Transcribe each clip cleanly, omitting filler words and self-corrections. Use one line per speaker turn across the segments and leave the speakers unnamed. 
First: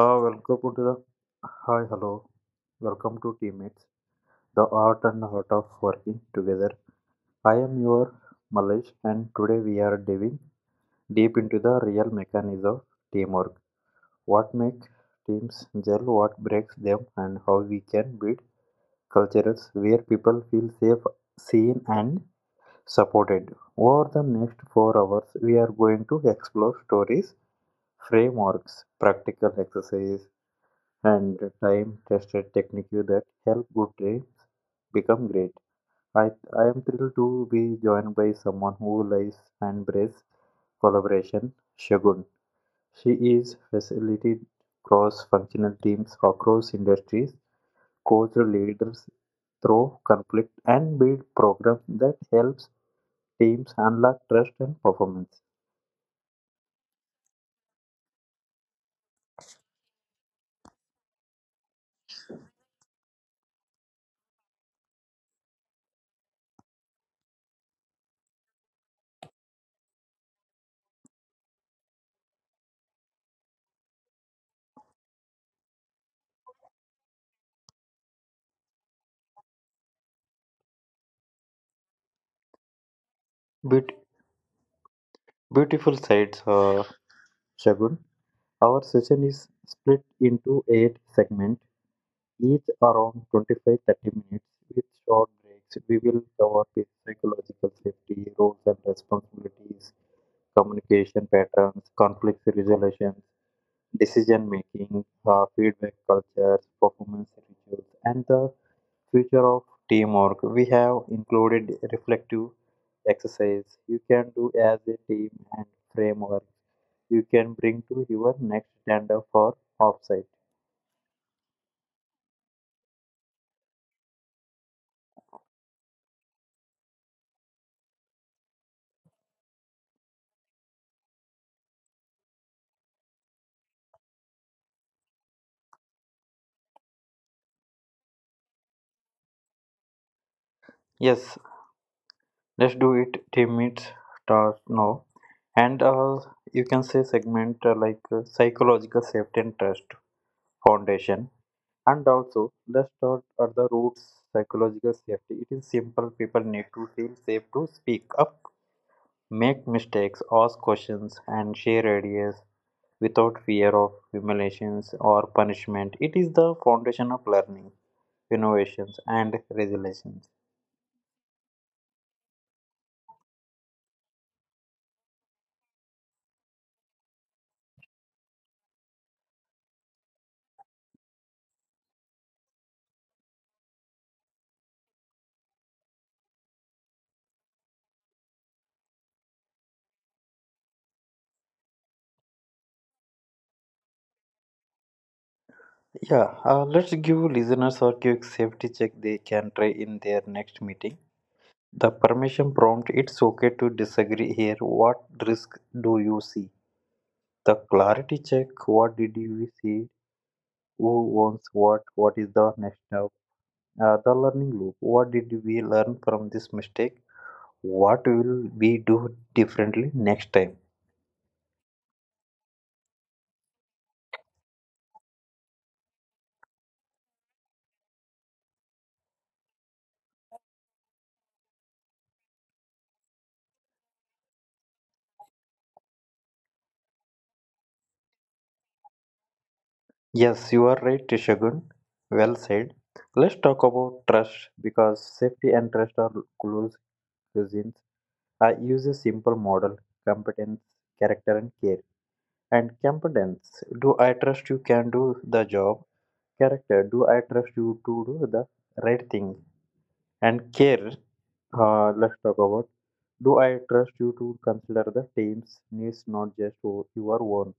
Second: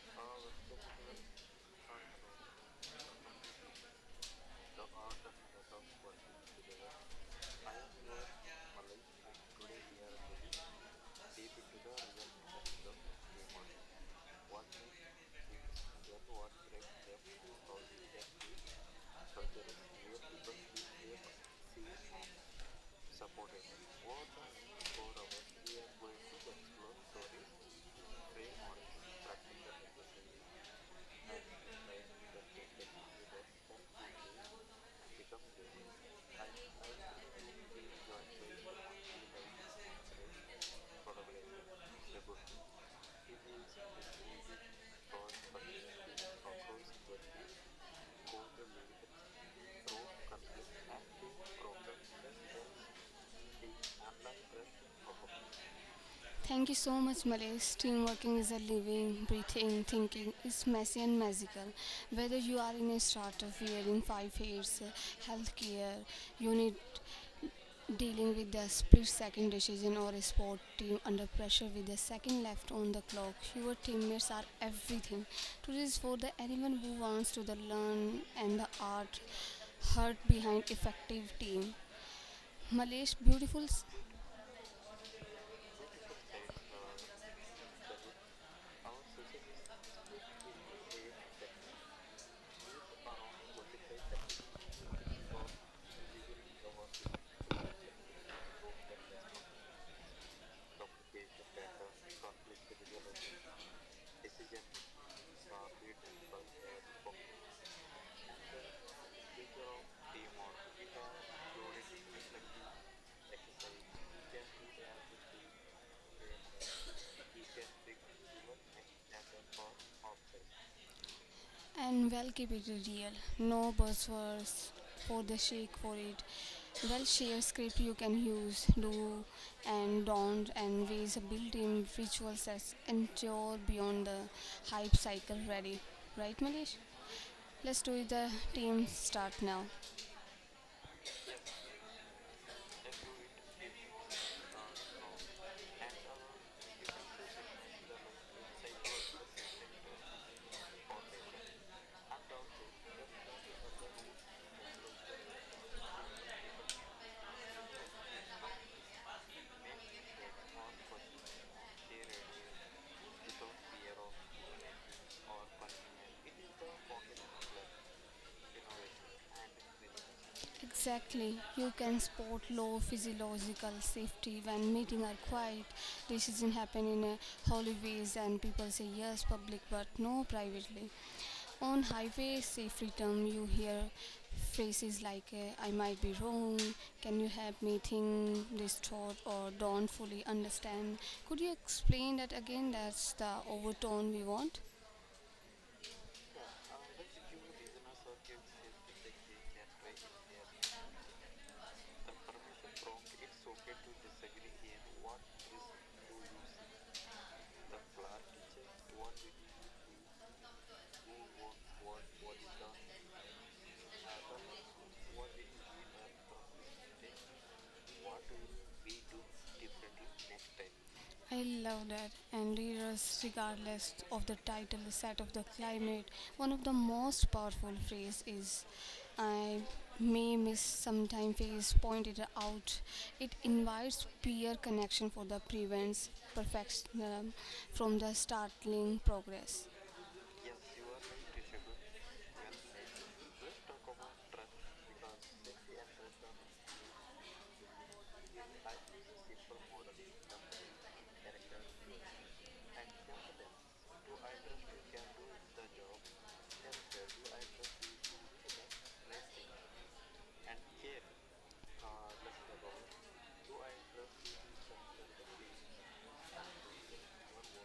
Welcome to the Hi, hello. Welcome to Teammates, the art and heart of working together. I am your Malesh, and today we are diving deep into the real mechanism of teamwork. What makes teams gel, what breaks them, and how we can build cultures where people feel safe, seen, and supported. Over the next 4 hours, we are going to explore stories, frameworks, practical exercises and time tested technique that help good teams become great. I, I am thrilled to be joined by someone who lives and breathes collaboration, Shagun. She is facilitated cross functional teams across industries, coach leaders through conflict, and build programs that helps teams unlock trust and performance.
Thank you so much, Malesh. Teamworking is a living, breathing, thinking. It's messy and magical. Whether you are in a startup year in 5 years, healthcare, you need dealing with the split second decision or a sport team under pressure with a second left on the clock, your teammates are everything. Today is for the anyone who wants to the learn and the art heart behind effective team. Malay's beautiful
Beaut- beautiful sides, Shagun. Our session is split into eight segments each around 25 30 minutes with short breaks. We will cover the psychological safety, roles and responsibilities, communication patterns, conflict resolution, decision making, feedback cultures, performance rituals, and the future of teamwork. We have included reflective exercise you can do as a team and framework you can bring to your next stand up for offsite.
and well keep it real. No buzzwords for the shake for it. Well share script you can use, do and don't and ways of built-in rituals that endure beyond the hype cycle ready. Right Malesh? Let's do it. The team start now.
Yes, let's do it. Team meets starts now, and you can say segment like psychological safety and trust foundation. And also, let's start at the roots psychological safety. It is simple. People need to feel safe to speak up, make mistakes, ask questions, and share ideas without fear of humiliations or punishment. It is the foundation of learning, innovations, and resilience.
Exactly. You can spot low physiological safety when meeting are quiet. Decisions happen in a holy ways and people say yes public but no privately. On highway safety term you hear phrases like I might be wrong, can you help me think this thought or don't fully understand. Could you explain that again? That's the overtone we want.
Yeah, let's give listeners a quick safety check they can try in their next meeting. The permission prompt it's okay to disagree here. What risk do you see? The clarity check what did you see? Who owns what? What is the next step? The learning loop what did we learn from this mistake? What will we do differently next time?
I love that. And readers, regardless of the title, the set of the climate, one of the most powerful phrase is I may miss sometime phase pointed out. It invites peer connection for the prevents perfectionism from the startling progress.
Yes, you are right, Shagun. Well said. Let's talk about trust because safety and trust are close cousins. I use a simple model competence, character, and care. And competence do I trust you can do the job? Character do I trust you to do the right thing? And care let's talk about do I trust you to consider the team's needs, not just your own?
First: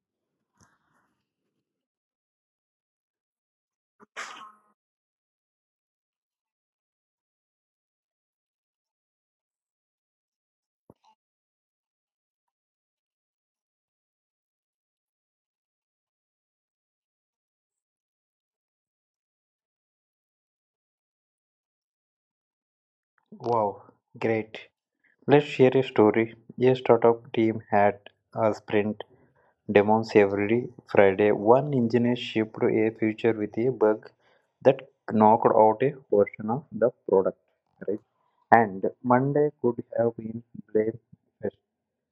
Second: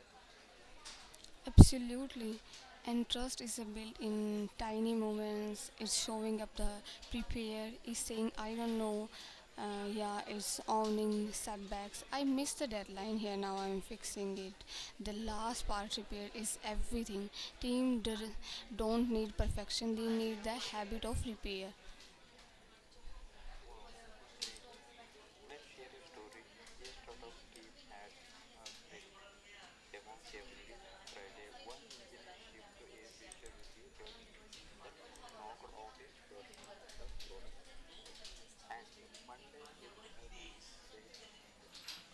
Absolutely. And trust is a built in tiny moments. It's showing up the prepare, is saying, I don't know. Uh, yeah, it's owning setbacks. I missed the deadline here. Now I'm fixing it. The last part repair is everything. Team don't need perfection. They need the habit of repair.
Wow, great. Let's share a story. A startup team had a sprint demons every Friday, one engineer shipped a feature with a bug that knocked out a portion of the product. Right? And Monday could have been blamed first.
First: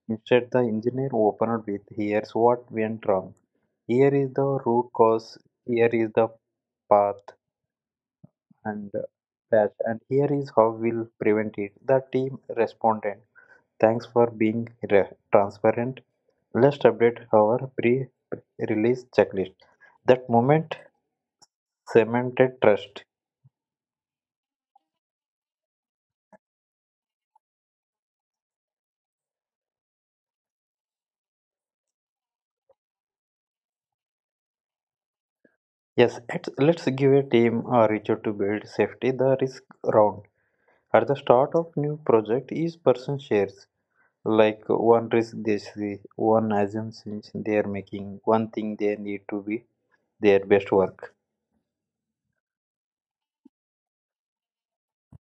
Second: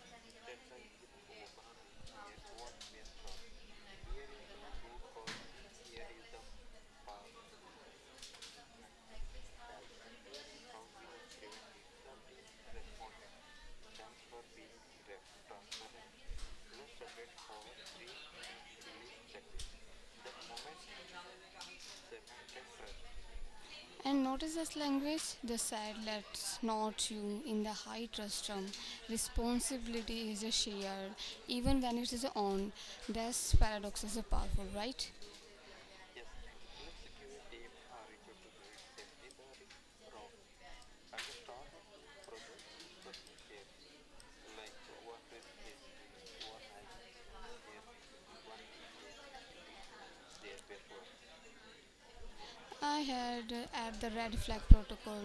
Instead, the engineer opened with here's what went wrong. Here is the root cause, here is the path and patch, and here is how we'll prevent it. The team responded thanks for being transparent. Let's update our pre release checklist. That moment cemented trust.
And notice this language? The sad lets not you in the high trustrum. Responsibility is a shared, even when it is on. This paradox is a powerful, right?
Yes, let's give a team a ritual to build safety. The risk round. At the start of new project, each person shares like one risk they see, one assumptions they are making, one thing they need to be their best work.
I had at the red flag protocol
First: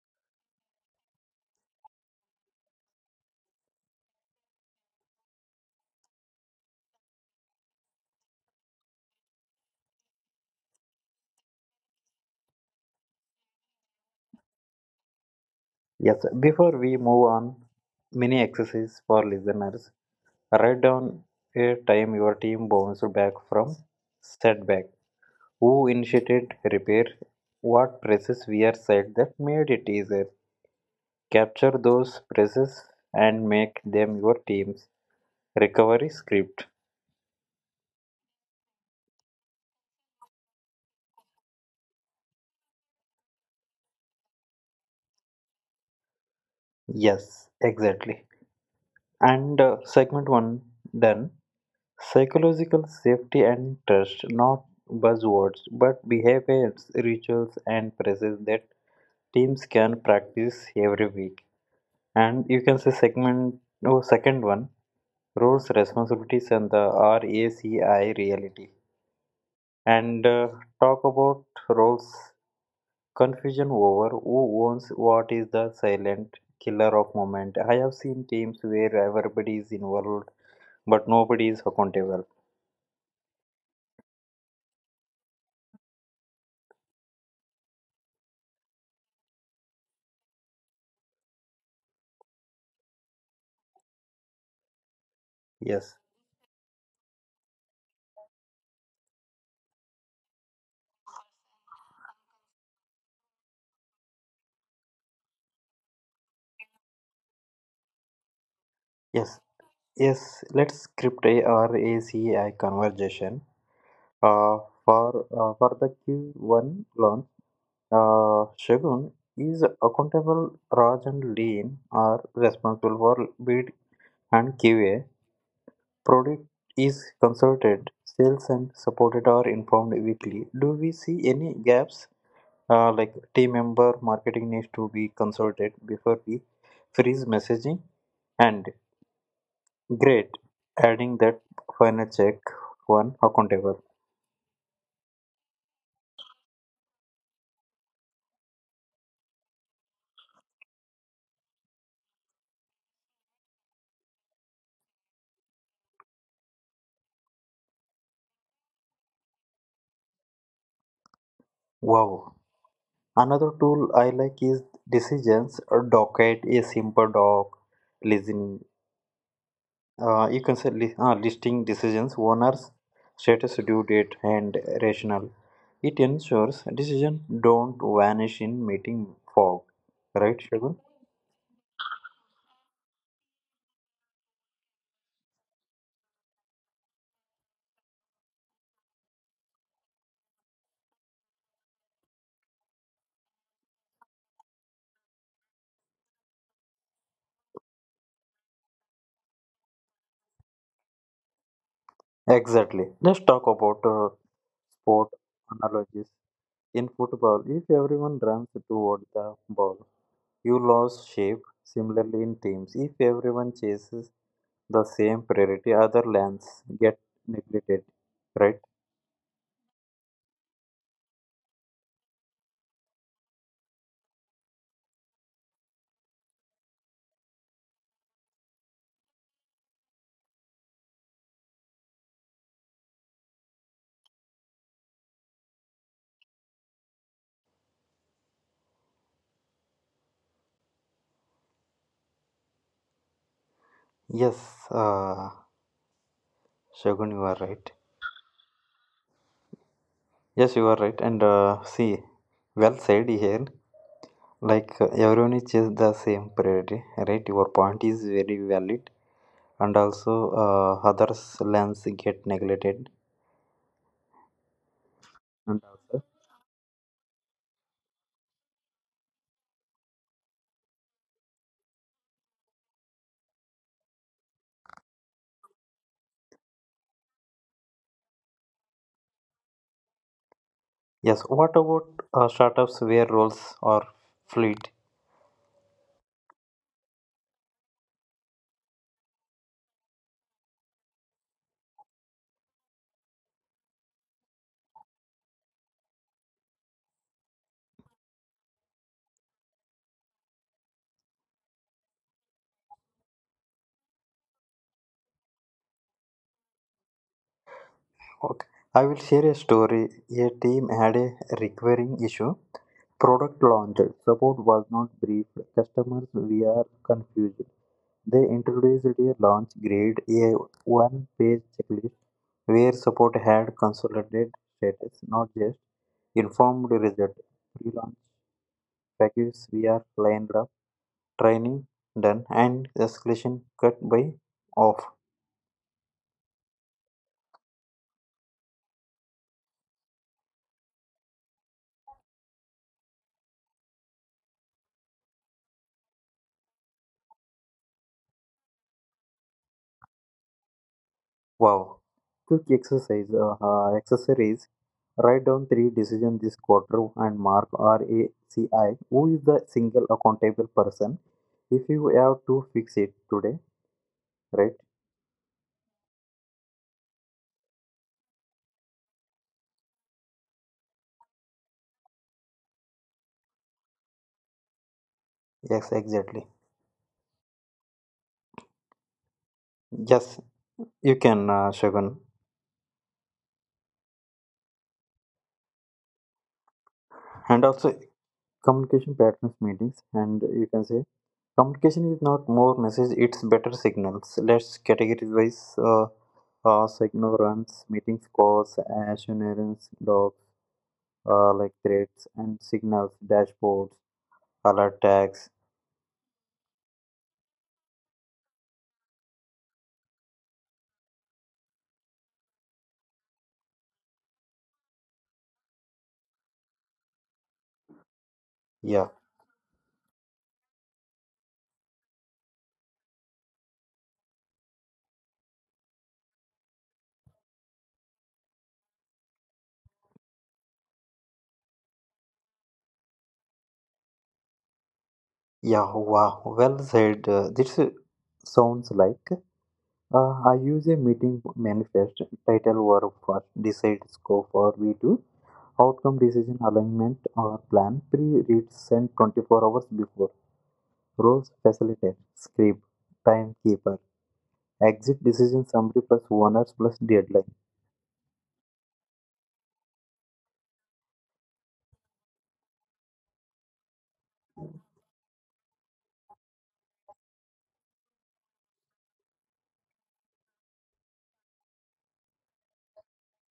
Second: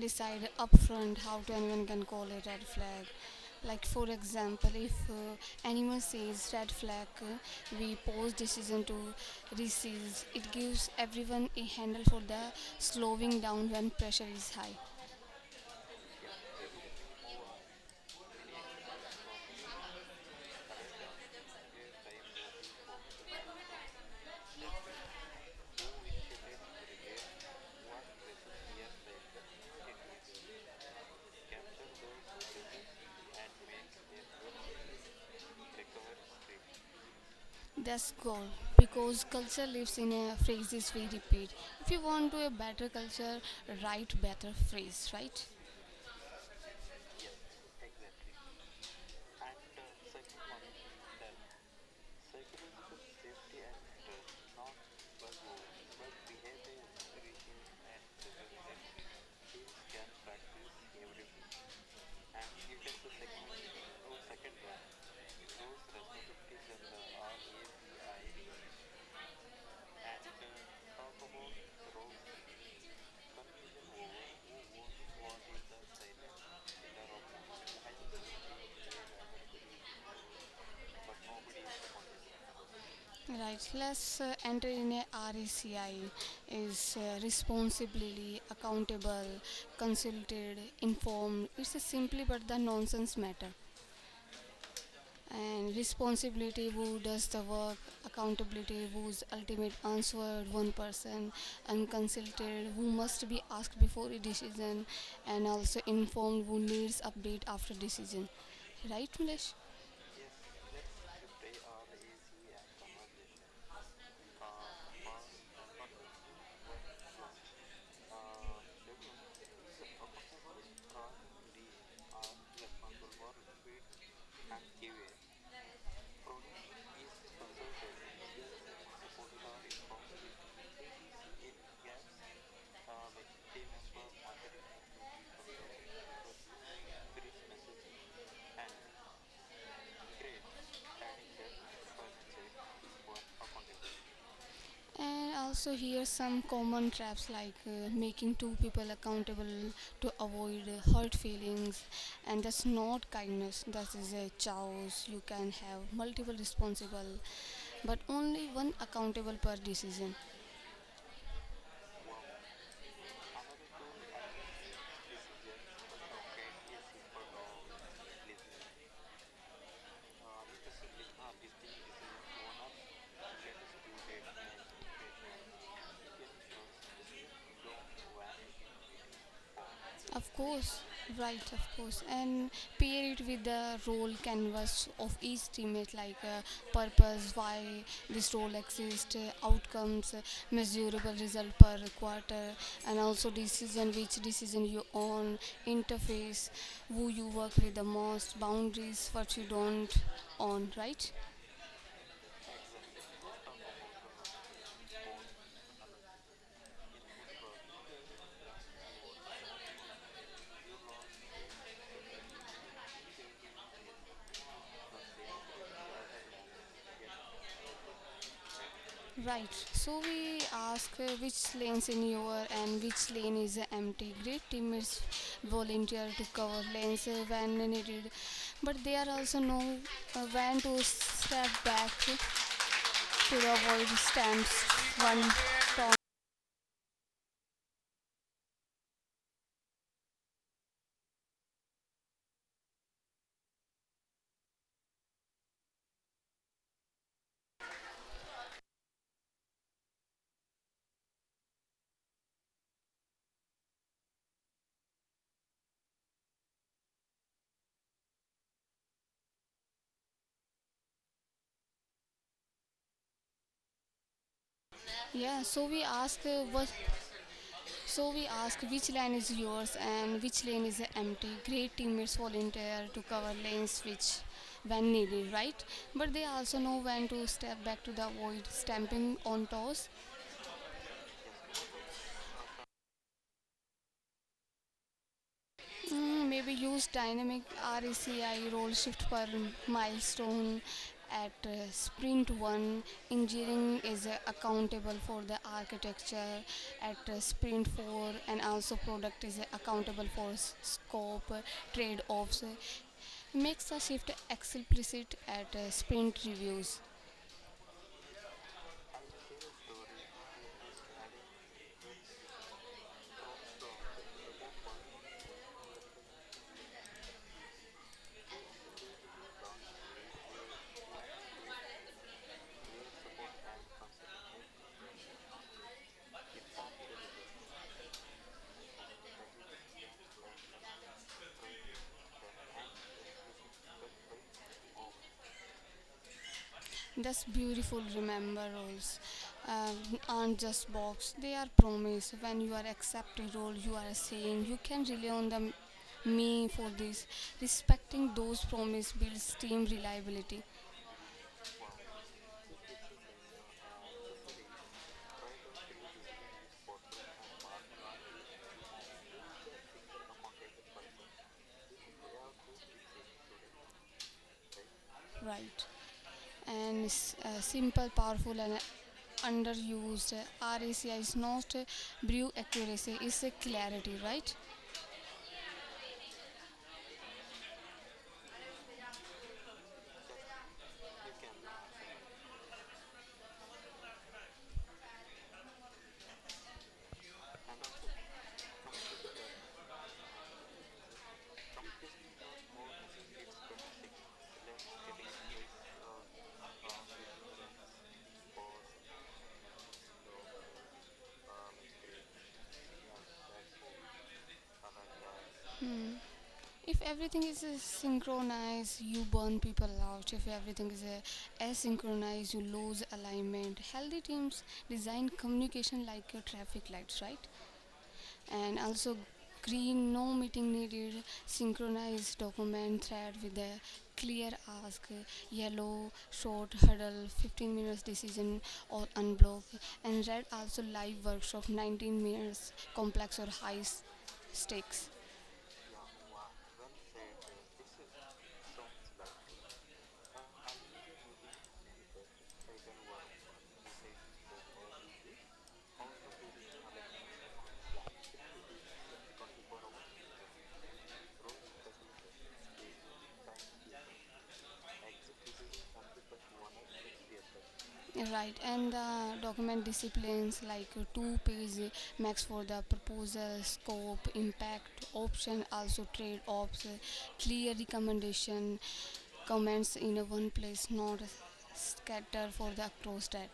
decided upfront how to anyone can call it red flag. Like for example, if anyone says red flag, we pause decision to reseize. It gives everyone a handle for the slowing down when pressure is high.
Yes, before we move on, mini exercise for listeners. Write down a time your team bounced back from setback. Who initiated repair? What presses were said that made it easier? Capture those presses and make them your team's recovery script.
That's goal because culture lives in a phrases we repeat. If you want to a better culture, write better phrase, right?
Yes, exactly. And segment one done. Psychological safety and trust, not buzzwords, but behaviors, rituals, and practices that teams can practice every week. And you can say segment, oh, second one, roles, responsibilities, and the RACI reality. And talk about roles, confusion over who owns what is the silent killer of moment. I have seen teams where everybody is involved, but nobody is accountable.
Right. Let's enter in a RECI is responsibility, accountable, consulted, informed. It's a simply but the nonsense matter. And
Yes,
responsibility who does the work accountability whose ultimate answer one person unconsulted who must be asked before a decision and also informed who needs update after decision right
yes,
Milesh?
yes. Let's script a RACI conversation. Uh, for the Q1 launch. Shogun is accountable. Raj and Lean are responsible for bid and QA. Product is consulted. Sales and supported are informed weekly. Do we see any gaps? Like team member marketing needs to be consulted before we freeze messaging. And great, adding that final check one accountable.
And also here some common traps like making two people accountable to avoid hurt feelings and that's not kindness that is a chaos you can have multiple responsible but only one accountable per decision.
Wow. Another tool I like is decisions, a docket, a simple doc, listening you can say listing decisions, owners, status, due date, and rationale. It ensures decisions don't vanish in meeting fog.
Of
Right, Shagun?
course, right, of course. And pair it with the role canvas of each teammate, like purpose, why this role exists, outcomes, measurable result per quarter, and also decision, which decision you own, interface, who you work with the most, boundaries, what you don't own, right?
Exactly. Let's talk about sport analogies. In football, if everyone runs toward the ball, you lose shape. Similarly, in teams, if everyone chases the same priority, other lands get neglected. Right?
Right. So we ask which lanes in your and which lane is empty. Great teammates volunteer to cover lanes when needed, but they are also know when to step back to avoid stamps one. Tom.
Yes, uh, Shagun, you are right. Yes, you are right. And see, well said here. Like everyone is just the same priority, right? Your point is very valid, and also others' lands get neglected.
Yeah.
And also,
So we ask which lane is yours and which lane is empty. Great teammates volunteer to cover lanes which when needed, right? But they also know when to step back to avoid stamping on toes.
yes. What about startups where roles are fluid?
Mm, maybe use dynamic RACI roll shift per milestone at sprint 1 engineering is accountable for the architecture at sprint 4 and also product is accountable for scope trade-offs makes the shift explicit at sprint reviews.
Okay. I will share a story. A team had a recurring issue. Product launched. Support was not briefed. Customers were confused. They introduced a launch grid, a one page checklist where support had consolidated status, not just informed result. Pre launch packages were lined up, training done, and escalation cut by off.
Just beautiful remember roles uh, aren't just box. They are promise. When you are accepting role, you are saying you can rely on the me for this. Respecting those promise builds team reliability,
Wow. Quick exercise accessories. Write down three decisions this quarter and mark RACI. Who is the single accountable person? If you have to fix it today, right?
right? And simple, powerful, and underused. RACI is not a brew accuracy; it's a clarity, right?
Yes, exactly. Yes, you can, Shagun. And also, communication patterns meetings, and you can say communication is not more message; it's better signals. Let's categorize ignorance, meetings, calls, assurance, logs. Like threats and signals, dashboards, alert tags.
If everything is synchronized, you burn people out. If everything is asynchronized, you lose alignment. Healthy teams design communication like your traffic lights, right? And
Yeah,
also green, no meeting needed, synchronized document thread with a clear ask, yellow, short huddle, 15 minutes decision or unblock, and red also live workshop, 19 minutes complex or high stakes.
yeah, wow, well said. This sounds like I use a meeting manifest title or for decide scope or V2 outcome decision alignment or plan pre read sent 24 hours before, roles facilitator script timekeeper exit decision summary plus owners plus deadline.
Right, and the document disciplines like two-page max for the proposal, scope, impact, option, also trade offs, clear recommendation, comments in a one place, not scatter for the across that.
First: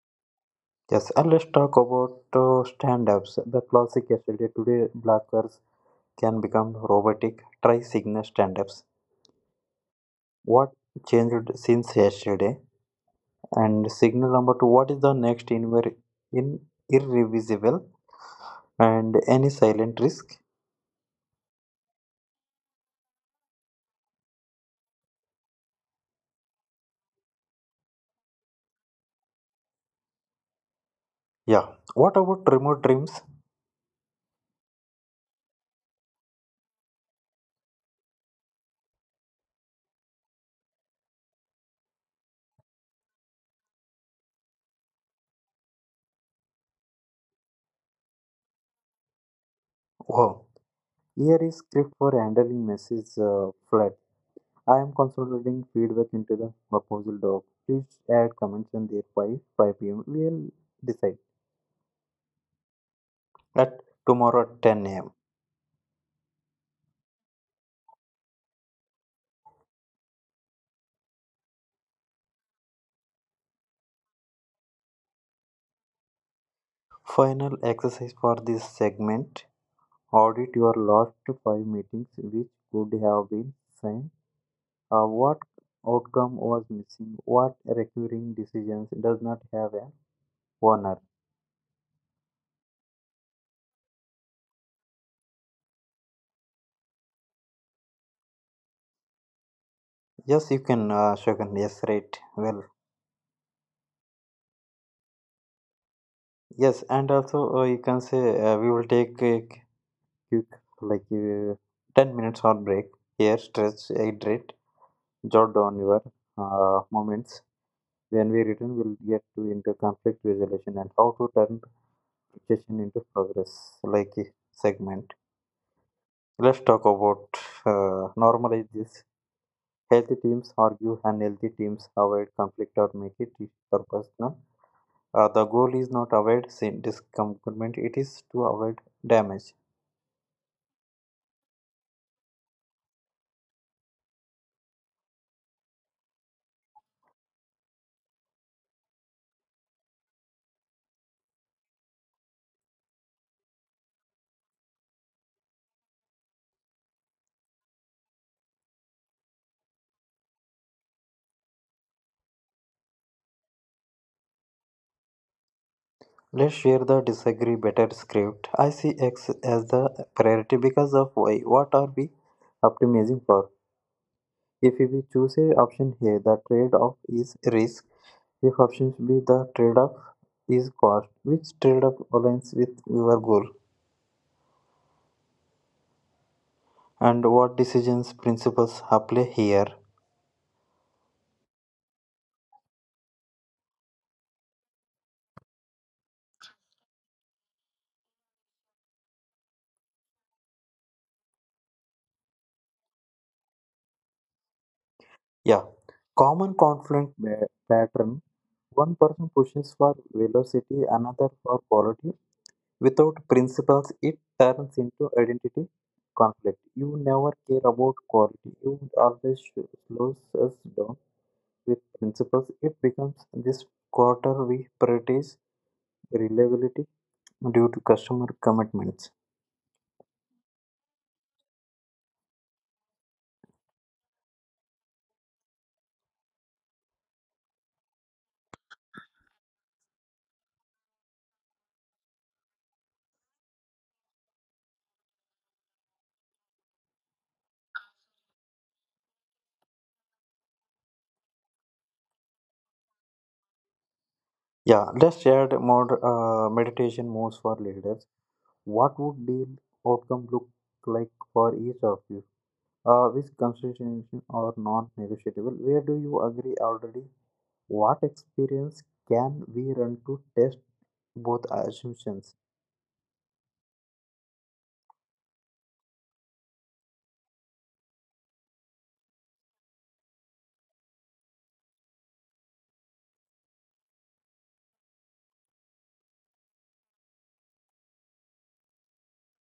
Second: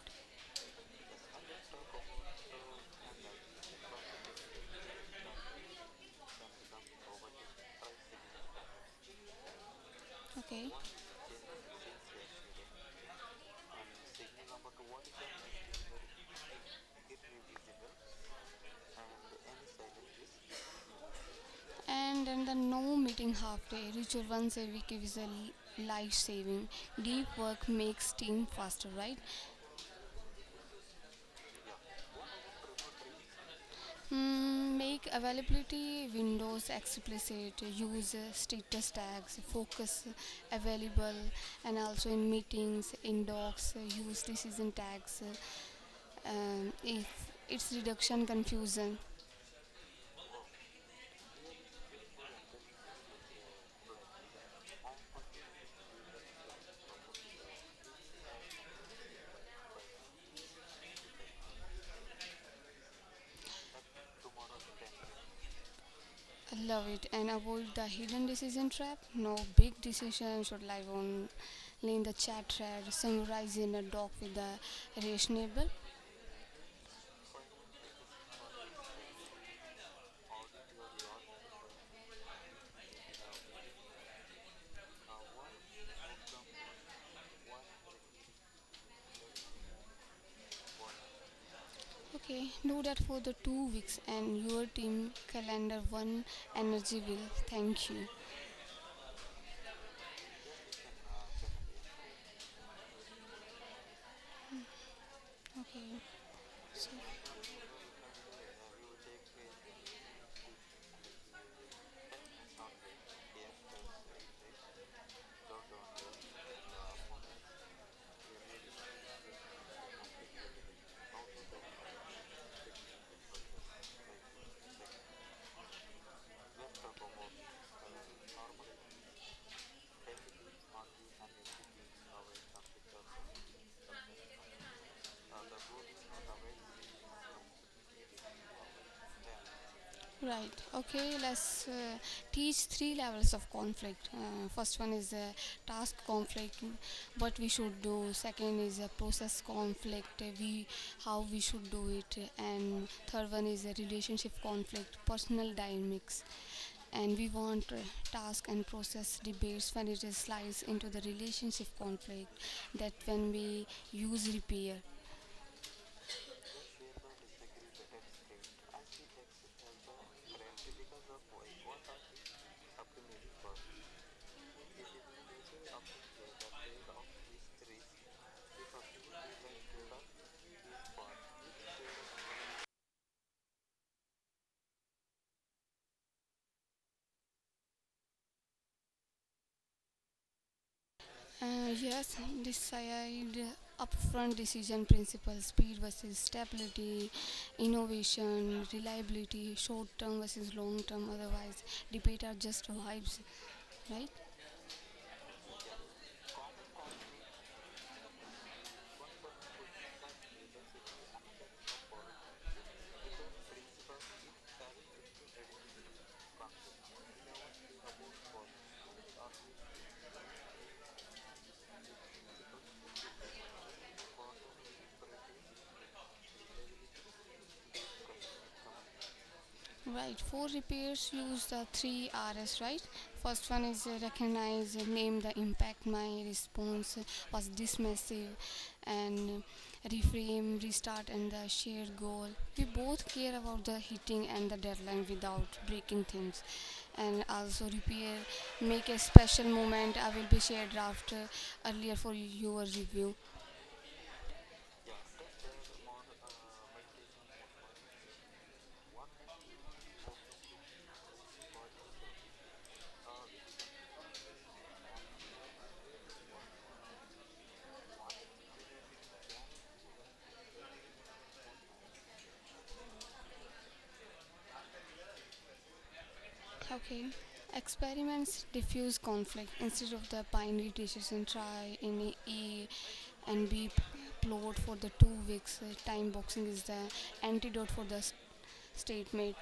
Yes, and let's talk about stand-ups the classic yesterday today blockers can become robotic. Try signal stand ups.
Okay,
What changed since yesterday? And signal number two, what is the next inver- in irreversible and any silent risk?
and then the no meeting half day ritual once a week is a life saving. Deep work makes team faster, right?
Yeah. What about remote dreams?
Mm, make availability windows explicit, use status tags, focus available, and also in meetings, in docs, use decision tags. If it's reduction confusion,
Wow. Here is script for handling message flat. I am consolidating feedback into the proposal doc. Please add comments and there by 5 pm. We'll decide at tomorrow at 10 am.
I love it, and avoid the hidden decision trap. No big decision should lie only in the chat thread, summarized in a doc with the reasonable.
Final exercise for this segment. Audit your last five meetings, which could have been seen. What outcome was missing? What recurring decisions does not have an owner?
Okay, do that for the 2 weeks and your team calendar one energy will thank you.
Yes, you can, Shogun. Yes, right. Well,
Okay,
yes,
so
and also you can say we will take a quick, like 10 minutes or break here, stretch, hydrate, jot down your moments. When we return, we'll get to into conflict resolution and how to turn session into progress, like a segment. Let's talk about normalize this. Healthy teams argue, and healthy teams avoid conflict or make it or personal. The goal is not avoid discomfort; it is to avoid damage.
right. Okay. Let's teach three levels of conflict. First one is task conflict, what we should do. Second is process conflict, we how we should do it, and third one is a relationship conflict, personal dynamics. And we want task and process debates when it is slides into the relationship conflict. That when we use repair.
Let's share the disagree better script. I see X as the priority because of Y. What are we optimizing for? If we choose a option here, the trade-off is risk. If option B, the trade-off is cost. Which trade-off aligns with your goal? And what decisions principles apply here?
Yes, decide upfront decision principles, speed versus stability, innovation, reliability, short term versus long term. Otherwise, debate are just vibes, right?
Yeah, common conflict pattern. One person pushes for velocity, another for quality. Without principles it turns into identity conflict. You never care about quality, you always slows us down. With principles it becomes this quarter we prioritize reliability due to customer commitments.
Right, four repairs use the three R's, right? First one is recognize, name the impact, my response was dismissive, and reframe, restart, and the shared goal. We both care about the hitting and the deadline without breaking things. And also repair, make a special moment. I will be shared draft earlier for your review.
Yeah, let's add more meditation modes for leaders. What would deal outcome look like for each of you? Which constitution are non-negotiable? Where do you agree already? What experience can we run to test both assumptions?
Okay. Experiments diffuse conflict instead of the binary decision try in A and B plot for the 2 weeks. Time boxing is the antidote for the stalemate.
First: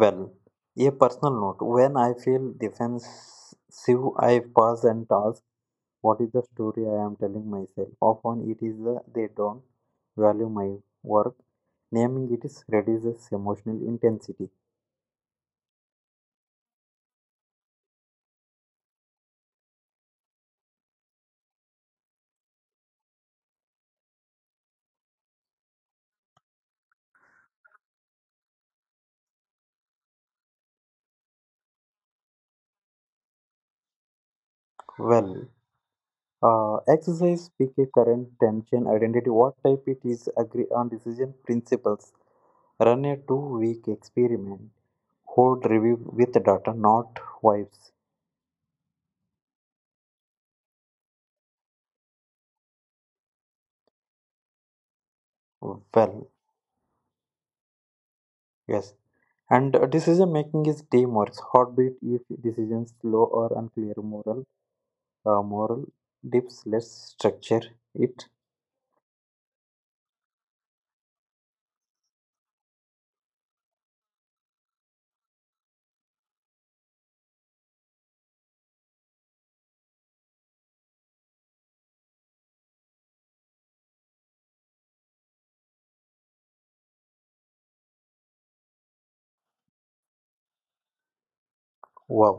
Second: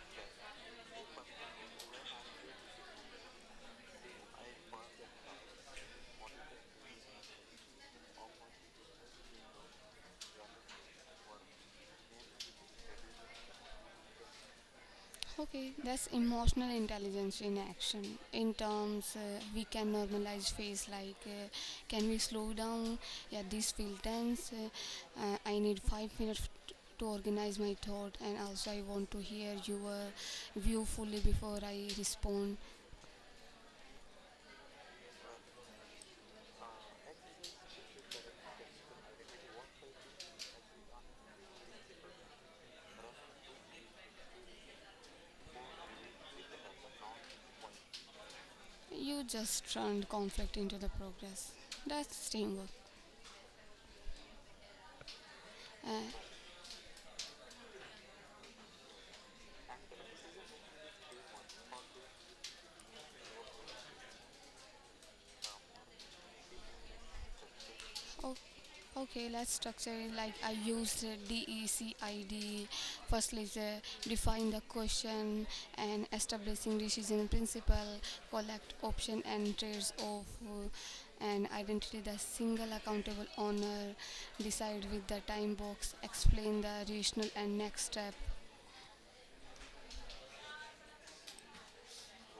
Well, a personal note. When I feel defensive, I pause and ask, what is the story I am telling myself? Often it is the they don't value my work. Naming it is reduces emotional intensity.
Okay, that's emotional intelligence in action. In terms, we can normalize face like, can we slow down? Yeah, this feel tense. I need 5 minutes to organize my thought, and also I want to hear your view fully before I respond.
Well, Exercise pick a current tension, identity what type it is, agree on decision principles, run a 2 week experiment, hold review with the data not vibes.
You just turn conflict into the progress. That's teamwork. Uh,
Well yes, and decision making is teamwork heartbeat. If decisions slow or unclear moral uh, moral dips, let's structure it.
O- Okay, let's structure it like I used DECID. Firstly, is, define the question and establishing decision principle, collect option and trades of, and identify the single accountable owner, decide with the time box, explain the rational and next step.
Wow.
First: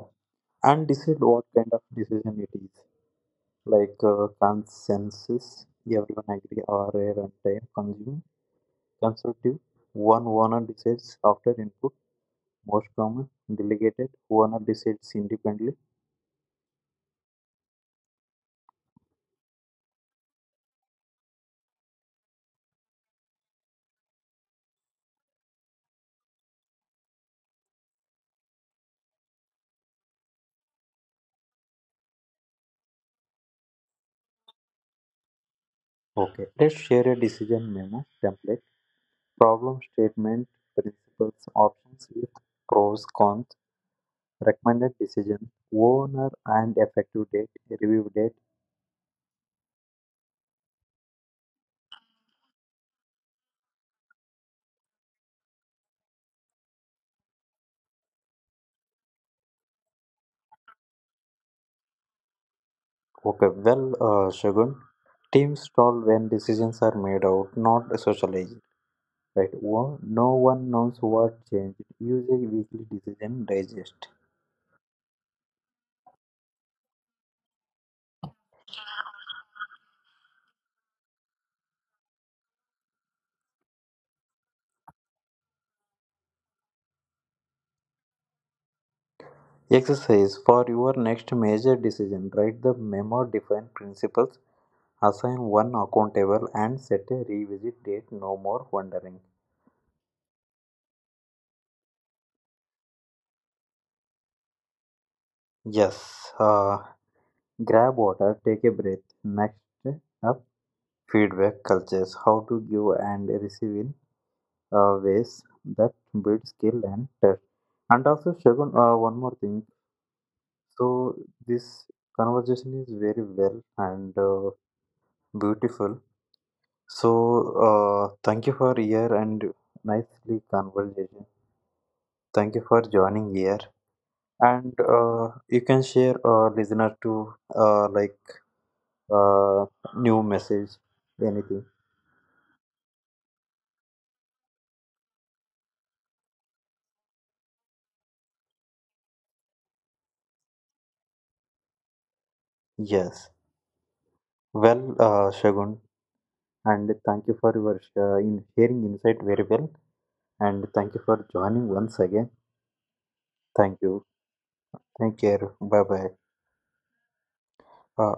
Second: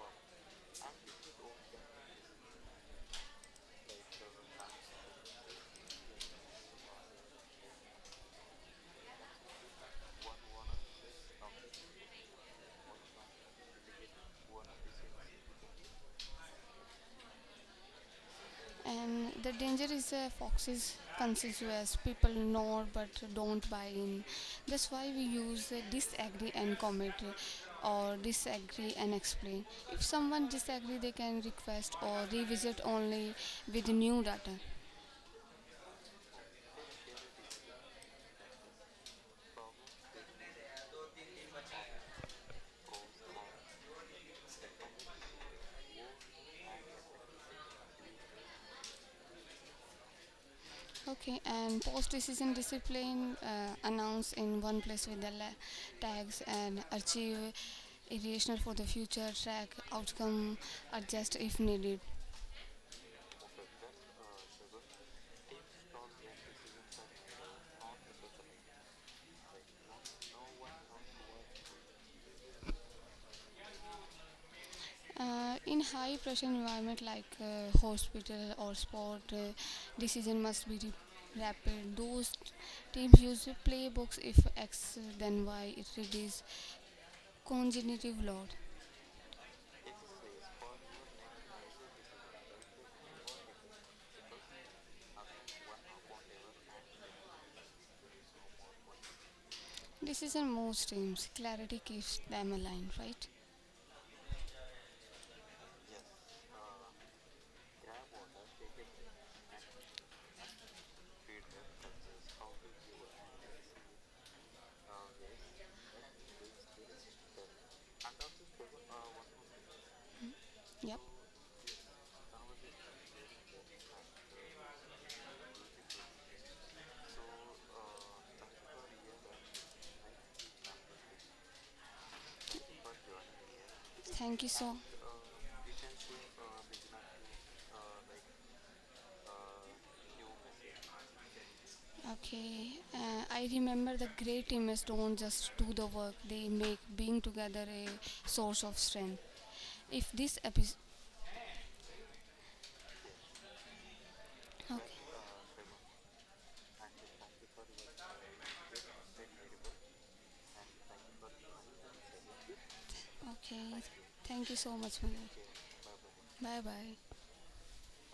And decide what kind of decision it is, like consensus everyone agree, or a runtime consume. Consecutive, one owner decides after input. Most common, delegated, owner decides independently.
And the danger is foxes conspicuous. People know but don't buy in. That's why we use disagree and comment or disagree and explain. If someone disagree, they can request or revisit only with new data.
Okay, let's share a decision memo template, problem statement, principles, options with pros, cons, recommended decision, owner and effective date, review date.
Okay, and post-decision discipline announce in one place with the tags and achieve irrational for the future track outcome adjust if needed.
Okay, well, Shagun, teams stall when decisions are made out, not socialized. Right, no one knows what changed. Use a weekly decision digest.
In high pressure environment like hospital or sport, decision must be rapid. Those teams use playbooks if X then Y. It reduces cognitive load.
Exercise for your next major decision. Write the memo, define principles, assign one accountable, and set a revisit date. No more wondering.
Decision moves teams. Clarity keeps them aligned. Right?
Yes, grab water, take a breath. Next up, feedback cultures. How to give and receive in ways that build skill and trust. And also, Shagun, one more thing.
Yep.
So, this conversation is very well and beautiful. So, thank you for here and nicely conversation. Thank you for joining here.
Thank you
And
so.
you can share our listener to like uh, new message, anything.
Okay. I remember the great teammates don't just do the work. They make being together a source of strength. If this episode.
Yes. Well,
Okay.
Shagun, and thank you for your in sharing insight very well. And thank you for joining once again.
Okay.
Thank you.
Thank you so much,
Take care.
Manoj.
Bye bye.
Bye bye.
Uh,